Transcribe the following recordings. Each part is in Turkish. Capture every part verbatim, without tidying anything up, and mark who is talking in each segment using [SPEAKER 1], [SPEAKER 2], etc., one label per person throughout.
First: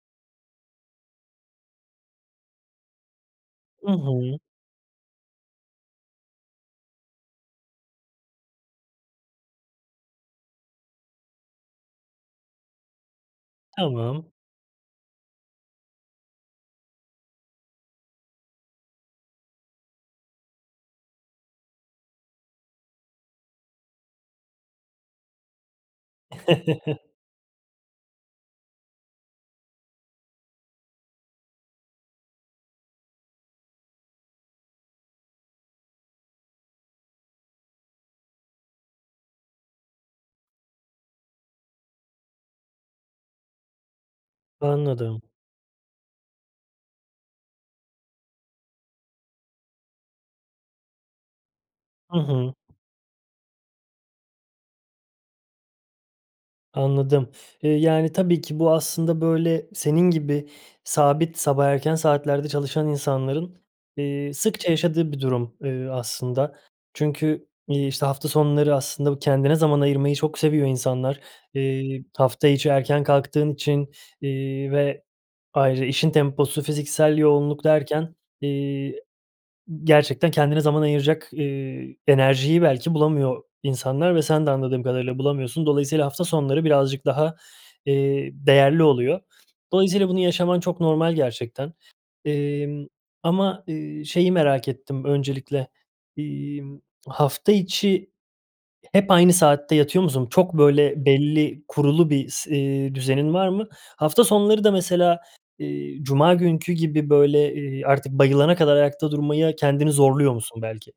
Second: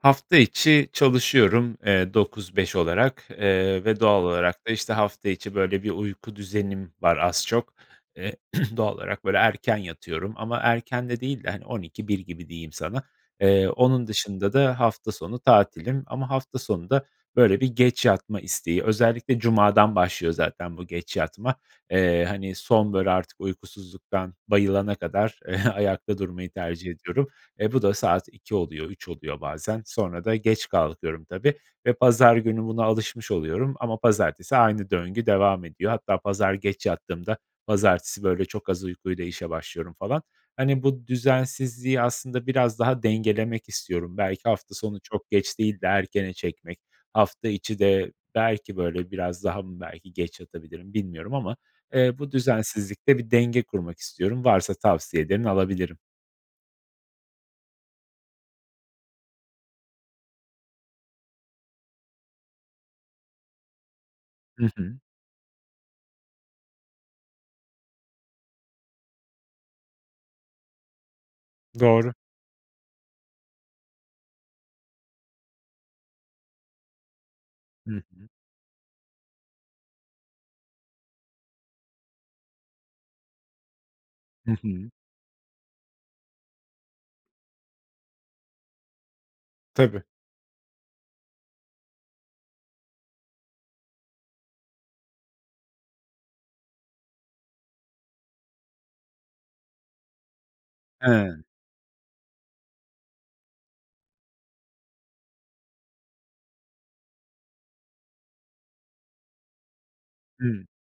[SPEAKER 1] Hafta içi çalışıyorum, eee, dokuz beş olarak, eee,
[SPEAKER 2] Hı
[SPEAKER 1] ve doğal
[SPEAKER 2] hı.
[SPEAKER 1] olarak da işte hafta içi böyle bir uyku düzenim var az çok. Eee, doğal olarak böyle erken yatıyorum ama erken de değil de on iki bir gibi diyeyim sana. Eee, onun
[SPEAKER 2] Tamam.
[SPEAKER 1] dışında da hafta sonu tatilim ama hafta sonu da böyle bir geç yatma isteği özellikle cumadan başlıyor zaten bu geç yatma, eee, hani son böyle artık uykusuzluktan bayılana kadar ayakta durmayı tercih ediyorum. Eee, bu da saat iki oluyor, üç oluyor bazen. Sonra da geç kalkıyorum tabii ve pazar günü buna alışmış oluyorum ama pazartesi aynı döngü devam ediyor. Hatta pazar geç yattığımda pazartesi böyle çok az uykuyla işe başlıyorum falan. Hani bu düzensizliği aslında biraz daha dengelemek istiyorum. Belki hafta sonu
[SPEAKER 2] Anladım.
[SPEAKER 1] çok geç değil de erkene çekmek, hafta içi de belki böyle biraz daha mı belki geç yatabilirim bilmiyorum ama, eee,
[SPEAKER 2] Hı
[SPEAKER 1] bu
[SPEAKER 2] hı.
[SPEAKER 1] düzensizlikte bir denge kurmak istiyorum. Varsa tavsiyelerin alabilirim.
[SPEAKER 2] Anladım, eee, yani tabii ki bu aslında böyle senin gibi sabit sabah erken saatlerde çalışan insanların, eee,
[SPEAKER 1] Hı
[SPEAKER 2] sıkça
[SPEAKER 1] hı.
[SPEAKER 2] yaşadığı bir durum, ııı, aslında. Çünkü, iii, işte hafta sonları aslında bu kendine zaman ayırmayı çok seviyor insanlar. Eee,
[SPEAKER 1] Doğru.
[SPEAKER 2] hafta içi erken kalktığın için, iii, ve ayrı işin temposu, fiziksel yoğunluk
[SPEAKER 1] Hı
[SPEAKER 2] derken,
[SPEAKER 1] hı.
[SPEAKER 2] iii, gerçekten kendine zaman ayıracak, iii, enerjiyi belki bulamıyor insanlar ve sen de
[SPEAKER 1] Hı
[SPEAKER 2] anladığım
[SPEAKER 1] hı.
[SPEAKER 2] kadarıyla bulamıyorsun. Dolayısıyla hafta sonları birazcık daha, iii, değerli oluyor.
[SPEAKER 1] Tabii.
[SPEAKER 2] Dolayısıyla bunu yaşaman çok normal gerçekten, iii, ama, iii, şeyi merak ettim öncelikle, iii, hafta içi hep aynı saatte yatıyor musun? Çok böyle
[SPEAKER 1] He.
[SPEAKER 2] belli kurulu bir s, eee, düzenin var mı? Hafta sonları da mesela, iii, cuma günkü gibi böyle, iii, artık bayılana kadar ayakta durmaya kendini zorluyor musun
[SPEAKER 1] Hı,
[SPEAKER 2] belki?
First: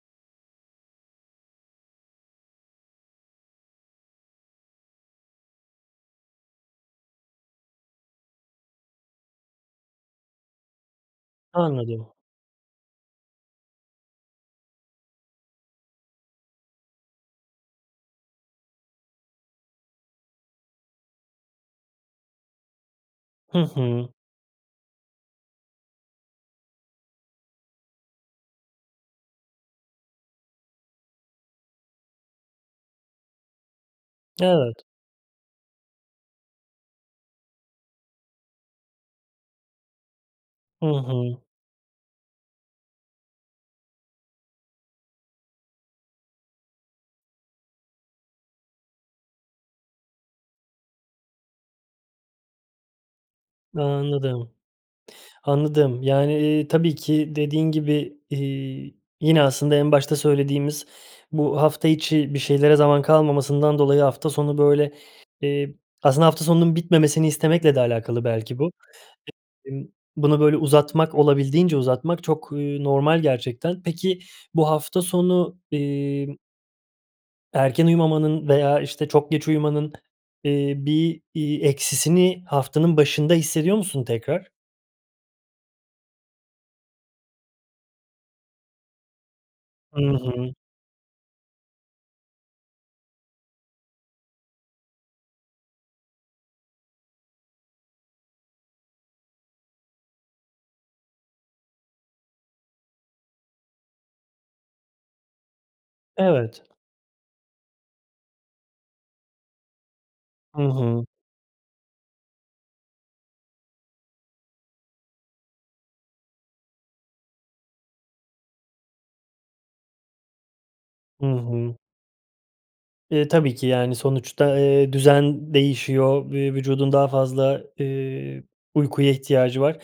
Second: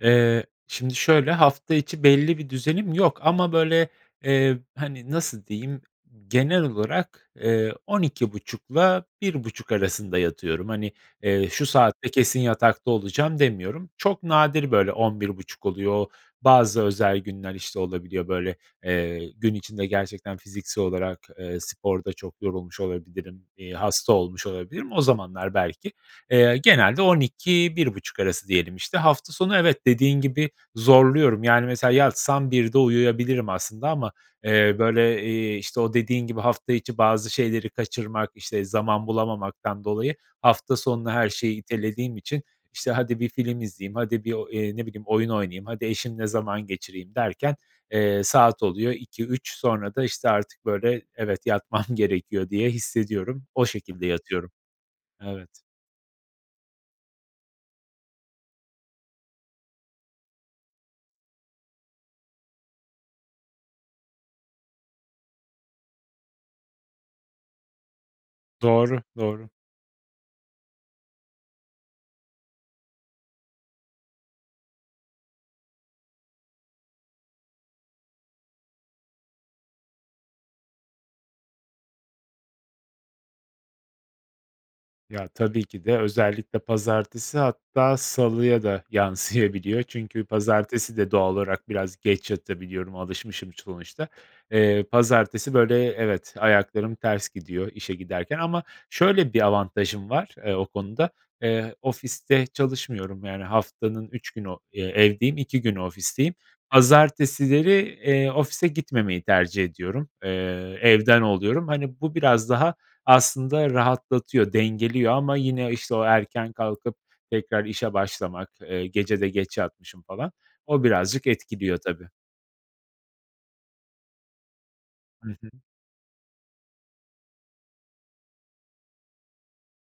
[SPEAKER 1] eee, şimdi şöyle hafta içi belli bir düzenim yok ama böyle, eee, hani nasıl diyeyim. Genel olarak, eee, on iki buçukla bir buçuk arasında yatıyorum. Hani, eee, şu saatte
[SPEAKER 2] Anladım.
[SPEAKER 1] kesin yatakta olacağım demiyorum. Çok nadir böyle on bir buçuk oluyor. Bazı özel günler işte olabiliyor böyle, eee, gün içinde gerçekten fiziksel olarak, eee, sporda çok yorulmuş olabilirim,
[SPEAKER 2] Hı
[SPEAKER 1] iii,
[SPEAKER 2] hı.
[SPEAKER 1] hasta olmuş olabilirim. O zamanlar belki, eee, genelde on iki bir buçuk arası diyelim işte, hafta sonu evet dediğin gibi zorluyorum. Yani mesela yatsam birde uyuyabilirim aslında ama, eee,
[SPEAKER 2] Evet.
[SPEAKER 1] böyle, iii, işte o dediğin gibi hafta içi bazı şeyleri kaçırmak, işte zaman bulamamaktan dolayı hafta
[SPEAKER 2] Hı
[SPEAKER 1] sonuna her
[SPEAKER 2] hı.
[SPEAKER 1] şeyi itelediğim için işte hadi bir film izleyeyim, hadi bir o, eee, ne bileyim oyun oynayayım, hadi eşimle zaman geçireyim derken, eee, saat oluyor iki üç sonra da işte artık böyle evet yatmam gerekiyor diye hissediyorum. O şekilde yatıyorum.
[SPEAKER 2] Anladım,
[SPEAKER 1] Evet.
[SPEAKER 2] anladım. Yani, eee, tabii ki dediğin gibi, iii, yine aslında en başta söylediğimiz bu hafta içi bir şeylere zaman kalmamasından dolayı hafta sonu böyle, iii, aslında hafta sonunun bitmemesini istemekle de alakalı belki bu,
[SPEAKER 1] Doğru doğru.
[SPEAKER 2] [unintelligible] bunu böyle uzatmak, olabildiğince uzatmak çok, eee, normal gerçekten. Peki bu hafta sonu, iii erken uyumamanın veya işte çok geç uyumanın, iii, bir, iii, eksisini haftanın başında hissediyor musun tekrar?
[SPEAKER 1] Ya, tabii ki de özellikle pazartesi, hatta salıya da yansıyabiliyor
[SPEAKER 2] Hı
[SPEAKER 1] çünkü
[SPEAKER 2] hı.
[SPEAKER 1] pazartesi de doğal olarak biraz geç yatabiliyorum, alışmışım sonuçta. Eee, pazartesi, böyle, evet, ayaklarım ters gidiyor işe giderken ama şöyle bir avantajım var, eee, o konuda, eee, ofiste çalışmıyorum, yani, haftanın üç günü, eee, evdeyim, iki günü ofisteyim.
[SPEAKER 2] Evet.
[SPEAKER 1] Pazartesileri, eee, ofise gitmemeyi tercih ediyorum, eee,
[SPEAKER 2] Hı hı.
[SPEAKER 1] evden oluyorum. Hani, bu biraz daha aslında rahatlatıyor, dengeliyor ama yine, işte, o erken kalkıp tekrar işe başlamak, eee, gece de geç yatmışım falan o
[SPEAKER 2] Hı
[SPEAKER 1] birazcık
[SPEAKER 2] hı.
[SPEAKER 1] etkiliyor tabii.
[SPEAKER 2] E, tabii ki yani sonuçta, eee,
[SPEAKER 1] Hı hı.
[SPEAKER 2] düzen değişiyor ve vücudun daha fazla, eee, uykuya ihtiyacı var.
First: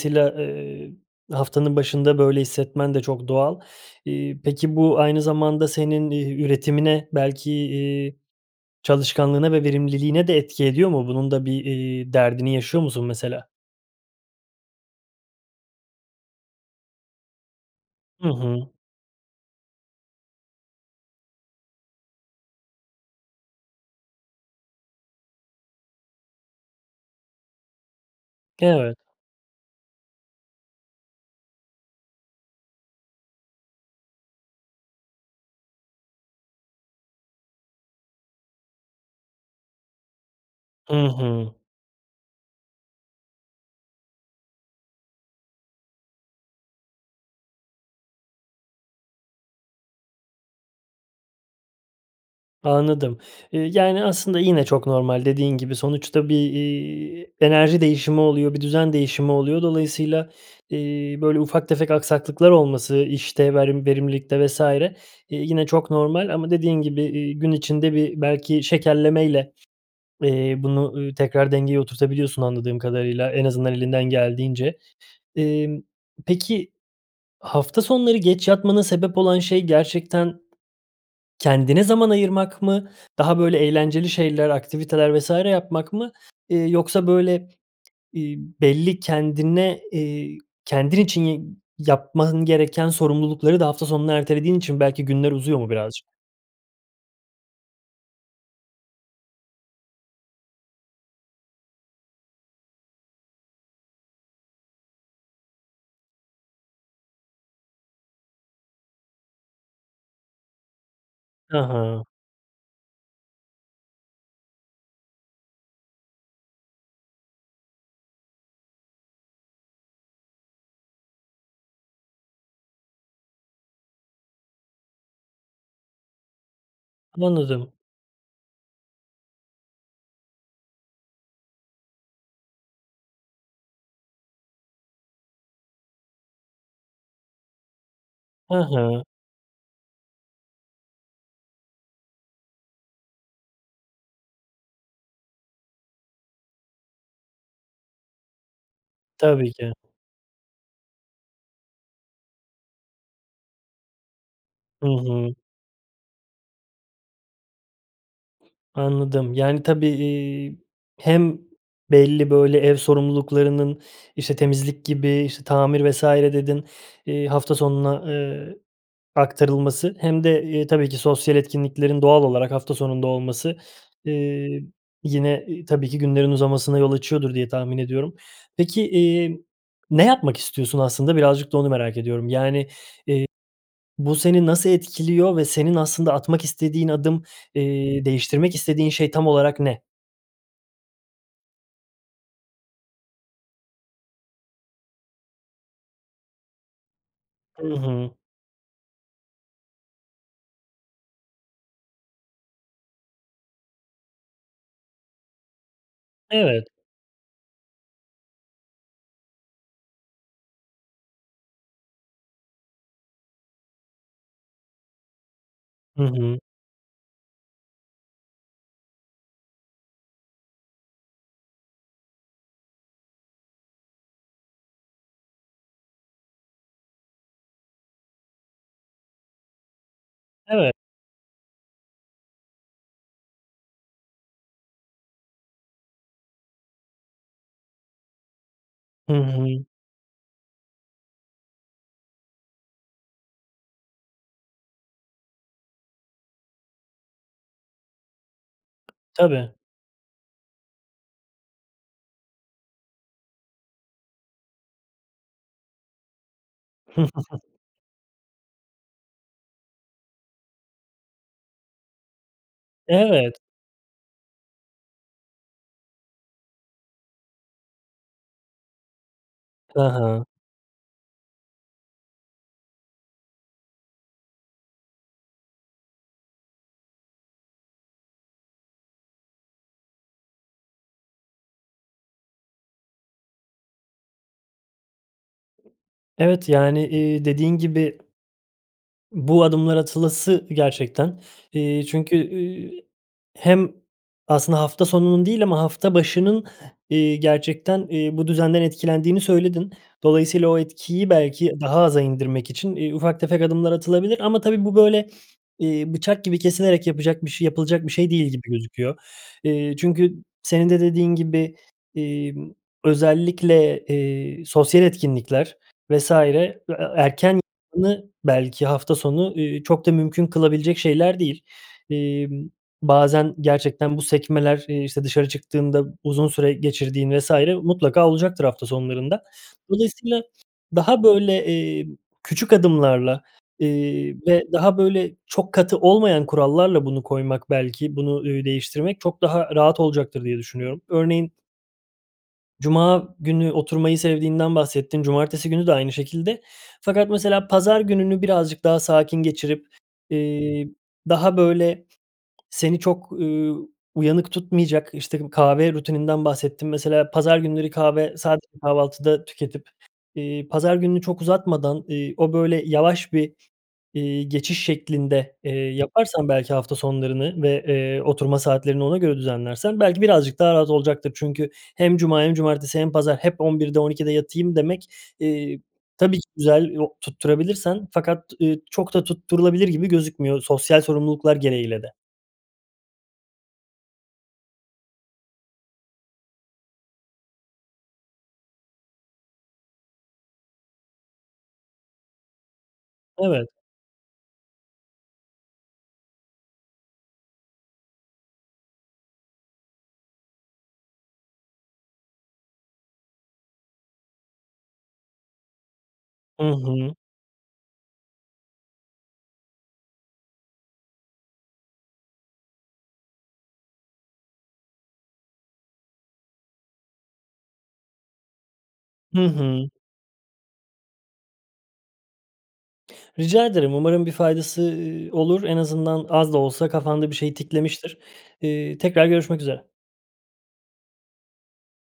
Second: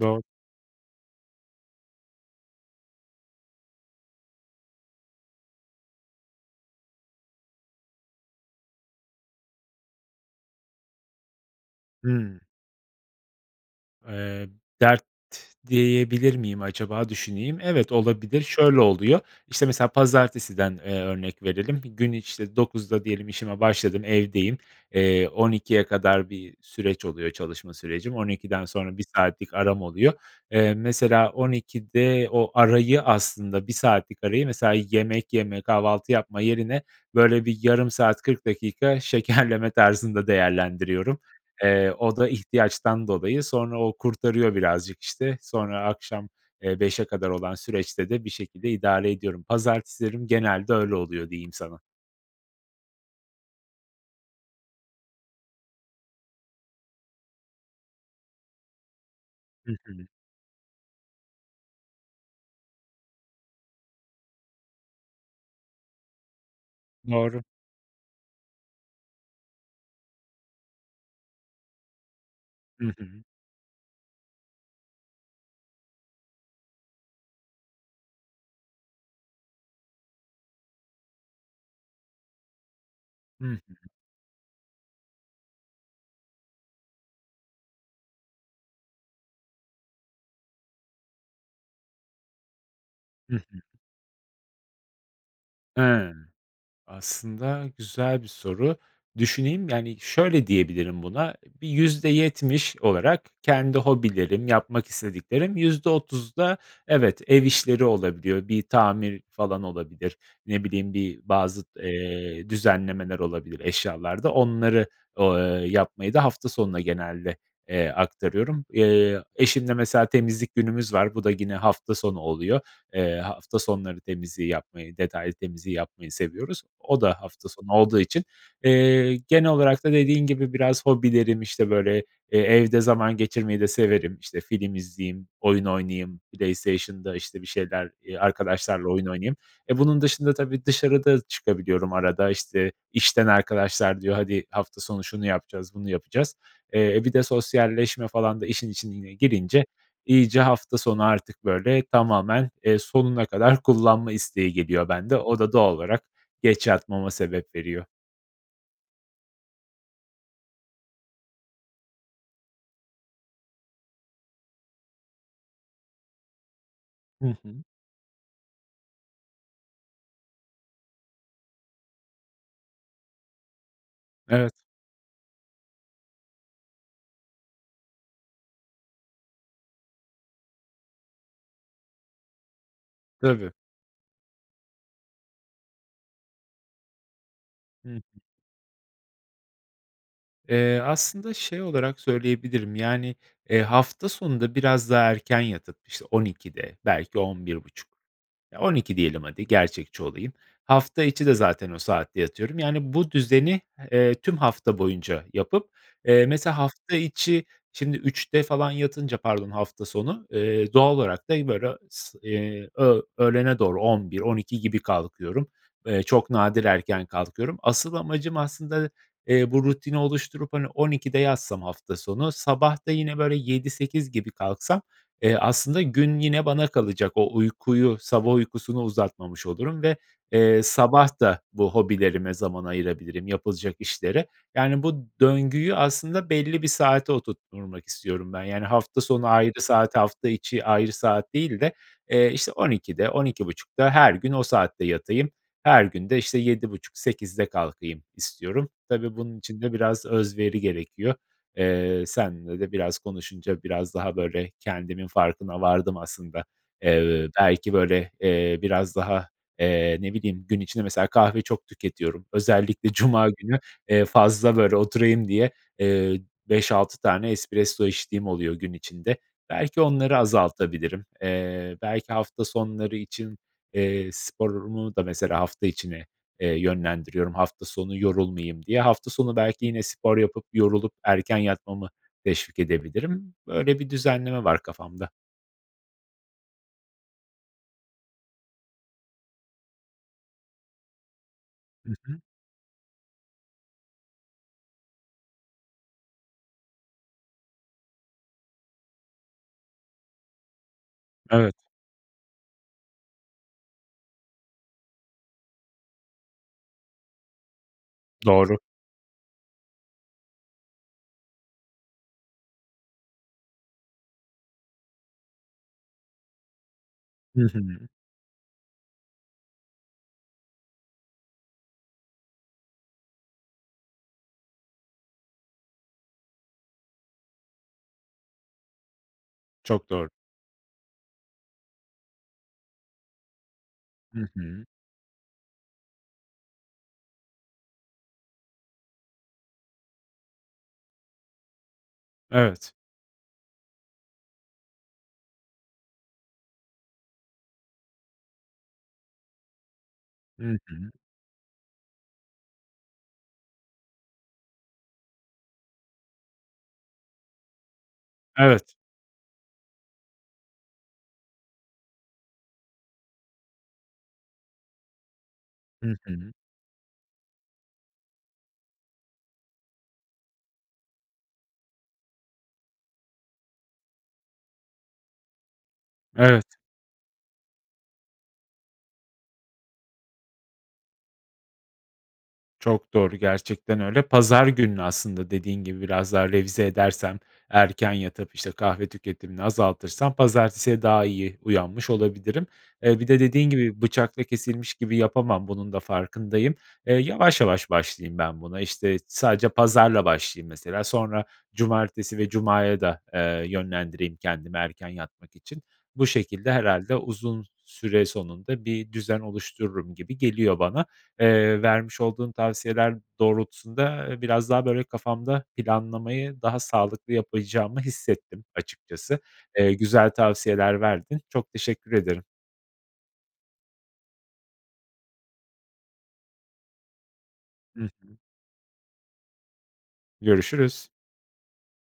[SPEAKER 1] Doğru.
[SPEAKER 2] ııı, haftanın başında böyle hissetmen de çok doğal. İii, peki bu aynı zamanda senin, eee, üretimine belki, iii, çalışkanlığına ve verimliliğine de etki ediyor mu? Bunun da bir, iii,
[SPEAKER 1] Hımm.
[SPEAKER 2] derdini yaşıyor musun mesela?
[SPEAKER 1] Eee, dert diyebilir miyim acaba, düşüneyim. Evet,
[SPEAKER 2] Hı
[SPEAKER 1] olabilir,
[SPEAKER 2] hı.
[SPEAKER 1] şöyle oluyor, işte, mesela pazartesiden, eee, örnek verelim, bir gün, işte, dokuzda diyelim işime başladım, evdeyim, eee, on ikiye kadar bir süreç oluyor, çalışma sürecim. on ikiden sonra
[SPEAKER 2] Evet.
[SPEAKER 1] bir saatlik aram oluyor. Eee, mesela on ikide o arayı, aslında bir saatlik arayı, mesela, yemek yeme, kahvaltı yapma yerine böyle bir yarım saat, kırk dakika şekerleme tarzında
[SPEAKER 2] Hı
[SPEAKER 1] değerlendiriyorum.
[SPEAKER 2] hı.
[SPEAKER 1] Eee, o da ihtiyaçtan dolayı, sonra o kurtarıyor birazcık, işte, sonra akşam, eee, beşe kadar olan süreçte de bir şekilde idare ediyorum. Pazartesilerim genelde öyle oluyor, diyeyim sana.
[SPEAKER 2] Anladım. Eee, yani, aslında yine çok normal, dediğin gibi, sonuçta bir, iii, enerji değişimi oluyor, bir düzen değişimi oluyor.
[SPEAKER 1] Hı hı.
[SPEAKER 2] Dolayısıyla, iii, böyle ufak tefek aksaklıklar olması, işte, verim verimlilikte vs. eee, yine çok normal ama dediğin gibi, iii,
[SPEAKER 1] Doğru.
[SPEAKER 2] gün içinde bir, belki, şekerlemeyle, eee, bunu, ııı, tekrar dengeye oturtabiliyorsun, anladığım
[SPEAKER 1] Hı hı.
[SPEAKER 2] kadarıyla, en azından elinden geldiğince. Emm, peki, hafta sonları geç yatmana sebep olan şey gerçekten kendine zaman ayırmak mı? Daha,
[SPEAKER 1] Hı
[SPEAKER 2] böyle,
[SPEAKER 1] hı.
[SPEAKER 2] eğlenceli şeyler, aktiviteler vs. yapmak mı, eee, yoksa böyle, ııı, belli kendine, eee, kendin için yi yapman gereken
[SPEAKER 1] Hı
[SPEAKER 2] sorumlulukları
[SPEAKER 1] hı.
[SPEAKER 2] da hafta sonuna ertelediğin için belki günler uzuyor mu birazcık?
[SPEAKER 1] Hıı. Aslında güzel bir soru. Düşüneyim. Yani, şöyle diyebilirim buna, bir yüzde yetmiş olarak kendi hobilerim, yapmak istediklerim, yüzde otuzda evet, ev işleri olabiliyor, bir tamir falan olabilir, ne bileyim, bir
[SPEAKER 2] Hı
[SPEAKER 1] bazı,
[SPEAKER 2] hı.
[SPEAKER 1] eee, düzenlemeler olabilir eşyalarda. Onları o ııı, yapmayı da hafta sonuna genelde, eee, aktarıyorum. Eee, eşimle, mesela, temizlik günümüz var, bu da gine hafta sonu oluyor. Eee, hafta sonları temizliği yapmayı, detaylı temizliği yapmayı seviyoruz, o da hafta sonu
[SPEAKER 2] Anladım.
[SPEAKER 1] olduğu için. Eee, genel olarak da dediğin gibi biraz hobilerim, işte, böyle, eee, evde zaman geçirmeyi de severim, işte, film izleyeyim, oyun oynayayım, PlayStation’da, işte, bir şeyler, eee,
[SPEAKER 2] Hı
[SPEAKER 1] arkadaşlarla
[SPEAKER 2] hı.
[SPEAKER 1] oyun oynayayım. E, bunun dışında tabii dışarı da çıkabiliyorum arada. İşte, işten arkadaşlar diyor, hadi hafta sonu şunu yapacağız, bunu yapacağız. Eee, bir de sosyalleşme falan da işin içine
[SPEAKER 2] Tabii
[SPEAKER 1] girince
[SPEAKER 2] ki.
[SPEAKER 1] iyice hafta sonu artık, böyle, tamamen, eee, sonuna kadar kullanma isteği
[SPEAKER 2] Hı
[SPEAKER 1] geliyor bende.
[SPEAKER 2] hı.
[SPEAKER 1] O da doğal olarak geç yatmama sebep veriyor.
[SPEAKER 2] Anladım. Yani, tabii, iii, hem belli, böyle, ev sorumluluklarının, işte, temizlik gibi, işte, tamir vs. dedin, iii,
[SPEAKER 1] Hı
[SPEAKER 2] hafta
[SPEAKER 1] hı.
[SPEAKER 2] sonuna, ııı, aktarılması hem de, ııı, tabii ki sosyal etkinliklerin doğal olarak hafta sonunda olması,
[SPEAKER 1] Evet.
[SPEAKER 2] ııı, yine tabii ki günlerin uzamasına yol açıyordur diye tahmin ediyorum. Peki, iii, ne yapmak istiyorsun aslında? Birazcık da onu merak ediyorum. Yani, eee,
[SPEAKER 1] Tabii.
[SPEAKER 2] bu seni nasıl etkiliyor ve senin aslında atmak istediğin adım,
[SPEAKER 1] Hı hı.
[SPEAKER 2] iii, değiştirmek istediğin şey tam olarak ne?
[SPEAKER 1] Eee, aslında şey olarak söyleyebilirim, yani, eee, hafta sonunda biraz daha erken yatıp, işte, on ikide, belki on bir
[SPEAKER 2] Hı
[SPEAKER 1] buçuk.
[SPEAKER 2] hı.
[SPEAKER 1] Ya, on iki diyelim, hadi, gerçekçi olayım. Hafta içi de zaten o saatte yatıyorum. Yani, bu düzeni, eee, tüm hafta boyunca yapıp, eee, mesela
[SPEAKER 2] Evet.
[SPEAKER 1] hafta içi şimdi üçte falan yatınca, pardon, hafta sonu, eee, doğal olarak da böyle s eee, öğ öğlene doğru on bir on iki gibi kalkıyorum.
[SPEAKER 2] Hı
[SPEAKER 1] Eee çok
[SPEAKER 2] hı.
[SPEAKER 1] nadir erken kalkıyorum. Asıl amacım aslında, eee, bu rutini oluşturup, hani, on ikide yatsam hafta sonu, sabah da yine böyle yedi sekiz gibi kalksam, eee, aslında gün yine bana kalacak, o uykuyu, sabah uykusunu uzatmamış olurum ve, eee,
[SPEAKER 2] Evet.
[SPEAKER 1] sabah da bu hobilerime zaman ayırabilirim, yapılacak işlere. Yani, bu döngüyü aslında belli bir saate oturtturmak istiyorum ben. Yani, hafta
[SPEAKER 2] Hı
[SPEAKER 1] sonu ayrı
[SPEAKER 2] hı.
[SPEAKER 1] saat, hafta içi ayrı saat değil de, eee, işte, on ikide, on iki buçukta her gün o saatte yatayım, her gün de, işte, yedi buçuk sekizde kalkayım istiyorum. Tabii bunun
[SPEAKER 2] Tabii.
[SPEAKER 1] için de biraz özveri gerekiyor. Eee, seninle de biraz konuşunca biraz daha böyle kendimin farkına vardım aslında. Eee, belki, böyle, eee, biraz daha, eee, ne bileyim, gün içinde, mesela, kahve çok tüketiyorum, özellikle cuma
[SPEAKER 2] Evet.
[SPEAKER 1] günü, eee, fazla, böyle, oturayım diye, eee, beş altı tane espresso içtiğim oluyor gün içinde.
[SPEAKER 2] Hı
[SPEAKER 1] Belki onları
[SPEAKER 2] hı.
[SPEAKER 1] azaltabilirim, eee, belki hafta sonları için, eee, sporumu da, mesela, hafta içine, eee, yönlendiriyorum hafta sonu yorulmayayım diye. Hafta sonu belki yine spor yapıp yorulup erken yatmamı teşvik edebilirim. Böyle bir düzenleme var kafamda.
[SPEAKER 2] Evet, yani, eee, dediğin gibi. Bu adımlar atılası gerçekten. Eee,
[SPEAKER 1] Hı
[SPEAKER 2] çünkü,
[SPEAKER 1] hı.
[SPEAKER 2] ııı, hem aslında hafta sonunun değil ama hafta başının, eee, gerçekten, eee, bu düzenden etkilendiğini söyledin. Dolayısıyla o etkiyi belki
[SPEAKER 1] Evet.
[SPEAKER 2] daha aza indirmek için, eee, ufak tefek adımlar atılabilir. Ama tabii bu böyle, eee, bıçak gibi kesilerek yapacak bir şey yapılacak bir şey değil gibi
[SPEAKER 1] Doğru.
[SPEAKER 2] gözüküyor. Eee, çünkü senin de dediğin gibi, emm, özellikle, eee, sosyal etkinlikler vs. e erken
[SPEAKER 1] Hı hı.
[SPEAKER 2] [unintelligible] belki hafta sonu, eee, çok da mümkün kılabilecek şeyler değil. Emm, bazen gerçekten bu sekmeler, eee, işte, dışarı çıktığında uzun süre geçirdiğin vs. mutlaka olacaktır hafta sonlarında.
[SPEAKER 1] Çok doğru.
[SPEAKER 2] Dolayısıyla daha, böyle, eee, küçük adımlarla, eee,
[SPEAKER 1] Hı
[SPEAKER 2] ve
[SPEAKER 1] hı.
[SPEAKER 2] daha, böyle, çok katı olmayan kurallarla bunu koymak belki, bunu, ııı, değiştirmek çok daha rahat olacaktır diye düşünüyorum. Örneğin
[SPEAKER 1] Evet.
[SPEAKER 2] Cuma günü oturmayı sevdiğinden bahsettin, cumartesi günü de aynı şekilde. Fakat mesela pazar gününü birazcık daha sakin geçirip,
[SPEAKER 1] Hı
[SPEAKER 2] eee,
[SPEAKER 1] hı.
[SPEAKER 2] daha, böyle, seni çok, ııı, uyanık tutmayacak, işte, kahve rutininden bahsettin. Mesela pazar günleri kahve sadece
[SPEAKER 1] Evet.
[SPEAKER 2] kahvaltıda tüketip, eee, pazar gününü çok uzatmadan, eee, o böyle yavaş bir, eee, geçiş şeklinde, eee,
[SPEAKER 1] Hı
[SPEAKER 2] yaparsan
[SPEAKER 1] hı.
[SPEAKER 2] belki hafta sonlarını ve, eee, oturma saatlerini ona göre düzenlersen belki birazcık daha rahat olacaktır. Çünkü hem cuma hem cumartesi hem pazar hep on birde on ikide yatayım demek, eee, tabii ki
[SPEAKER 1] Evet.
[SPEAKER 2] güzel, yok, tutturabilirsen. Fakat, eee, çok da tutturulabilir gibi gözükmüyor. Sosyal sorumluluklar gereğiyle de.
[SPEAKER 1] Çok doğru, gerçekten öyle. Pazar gününü aslında dediğin gibi biraz daha revize edersem, erken yatıp, işte, kahve tüketimini azaltırsam, pazartesiye daha iyi uyanmış olabilirim. Eee, bir de
[SPEAKER 2] Evet.
[SPEAKER 1] dediğin gibi bıçakla kesilmiş gibi yapamam, bunun da farkındayım. Eee, yavaş yavaş başlayayım ben buna. İşte, sadece pazarla başlayayım, mesela, sonra cumartesi ve cumaya da, eee, yönlendireyim kendimi erken yatmak için. Bu
[SPEAKER 2] Hı
[SPEAKER 1] şekilde
[SPEAKER 2] hı.
[SPEAKER 1] herhâlde uzun süre sonunda bir düzen oluştururum gibi geliyor bana. Eee, vermiş olduğun tavsiyeler doğrultusunda, ııı, biraz daha, böyle, kafamda planlamayı daha sağlıklı yapacağımı hissettim
[SPEAKER 2] Hı
[SPEAKER 1] açıkçası.
[SPEAKER 2] hı.
[SPEAKER 1] Eee, güzel tavsiyeler verdin. Çok teşekkür ederim.
[SPEAKER 2] Rica ederim. Umarım bir faydası, ııı, olur. En azından az da olsa kafanda bir şey
[SPEAKER 1] Hı
[SPEAKER 2] tiklemiştir.
[SPEAKER 1] hı.
[SPEAKER 2] Eee, tekrar görüşmek üzere.
[SPEAKER 1] Görüşürüz.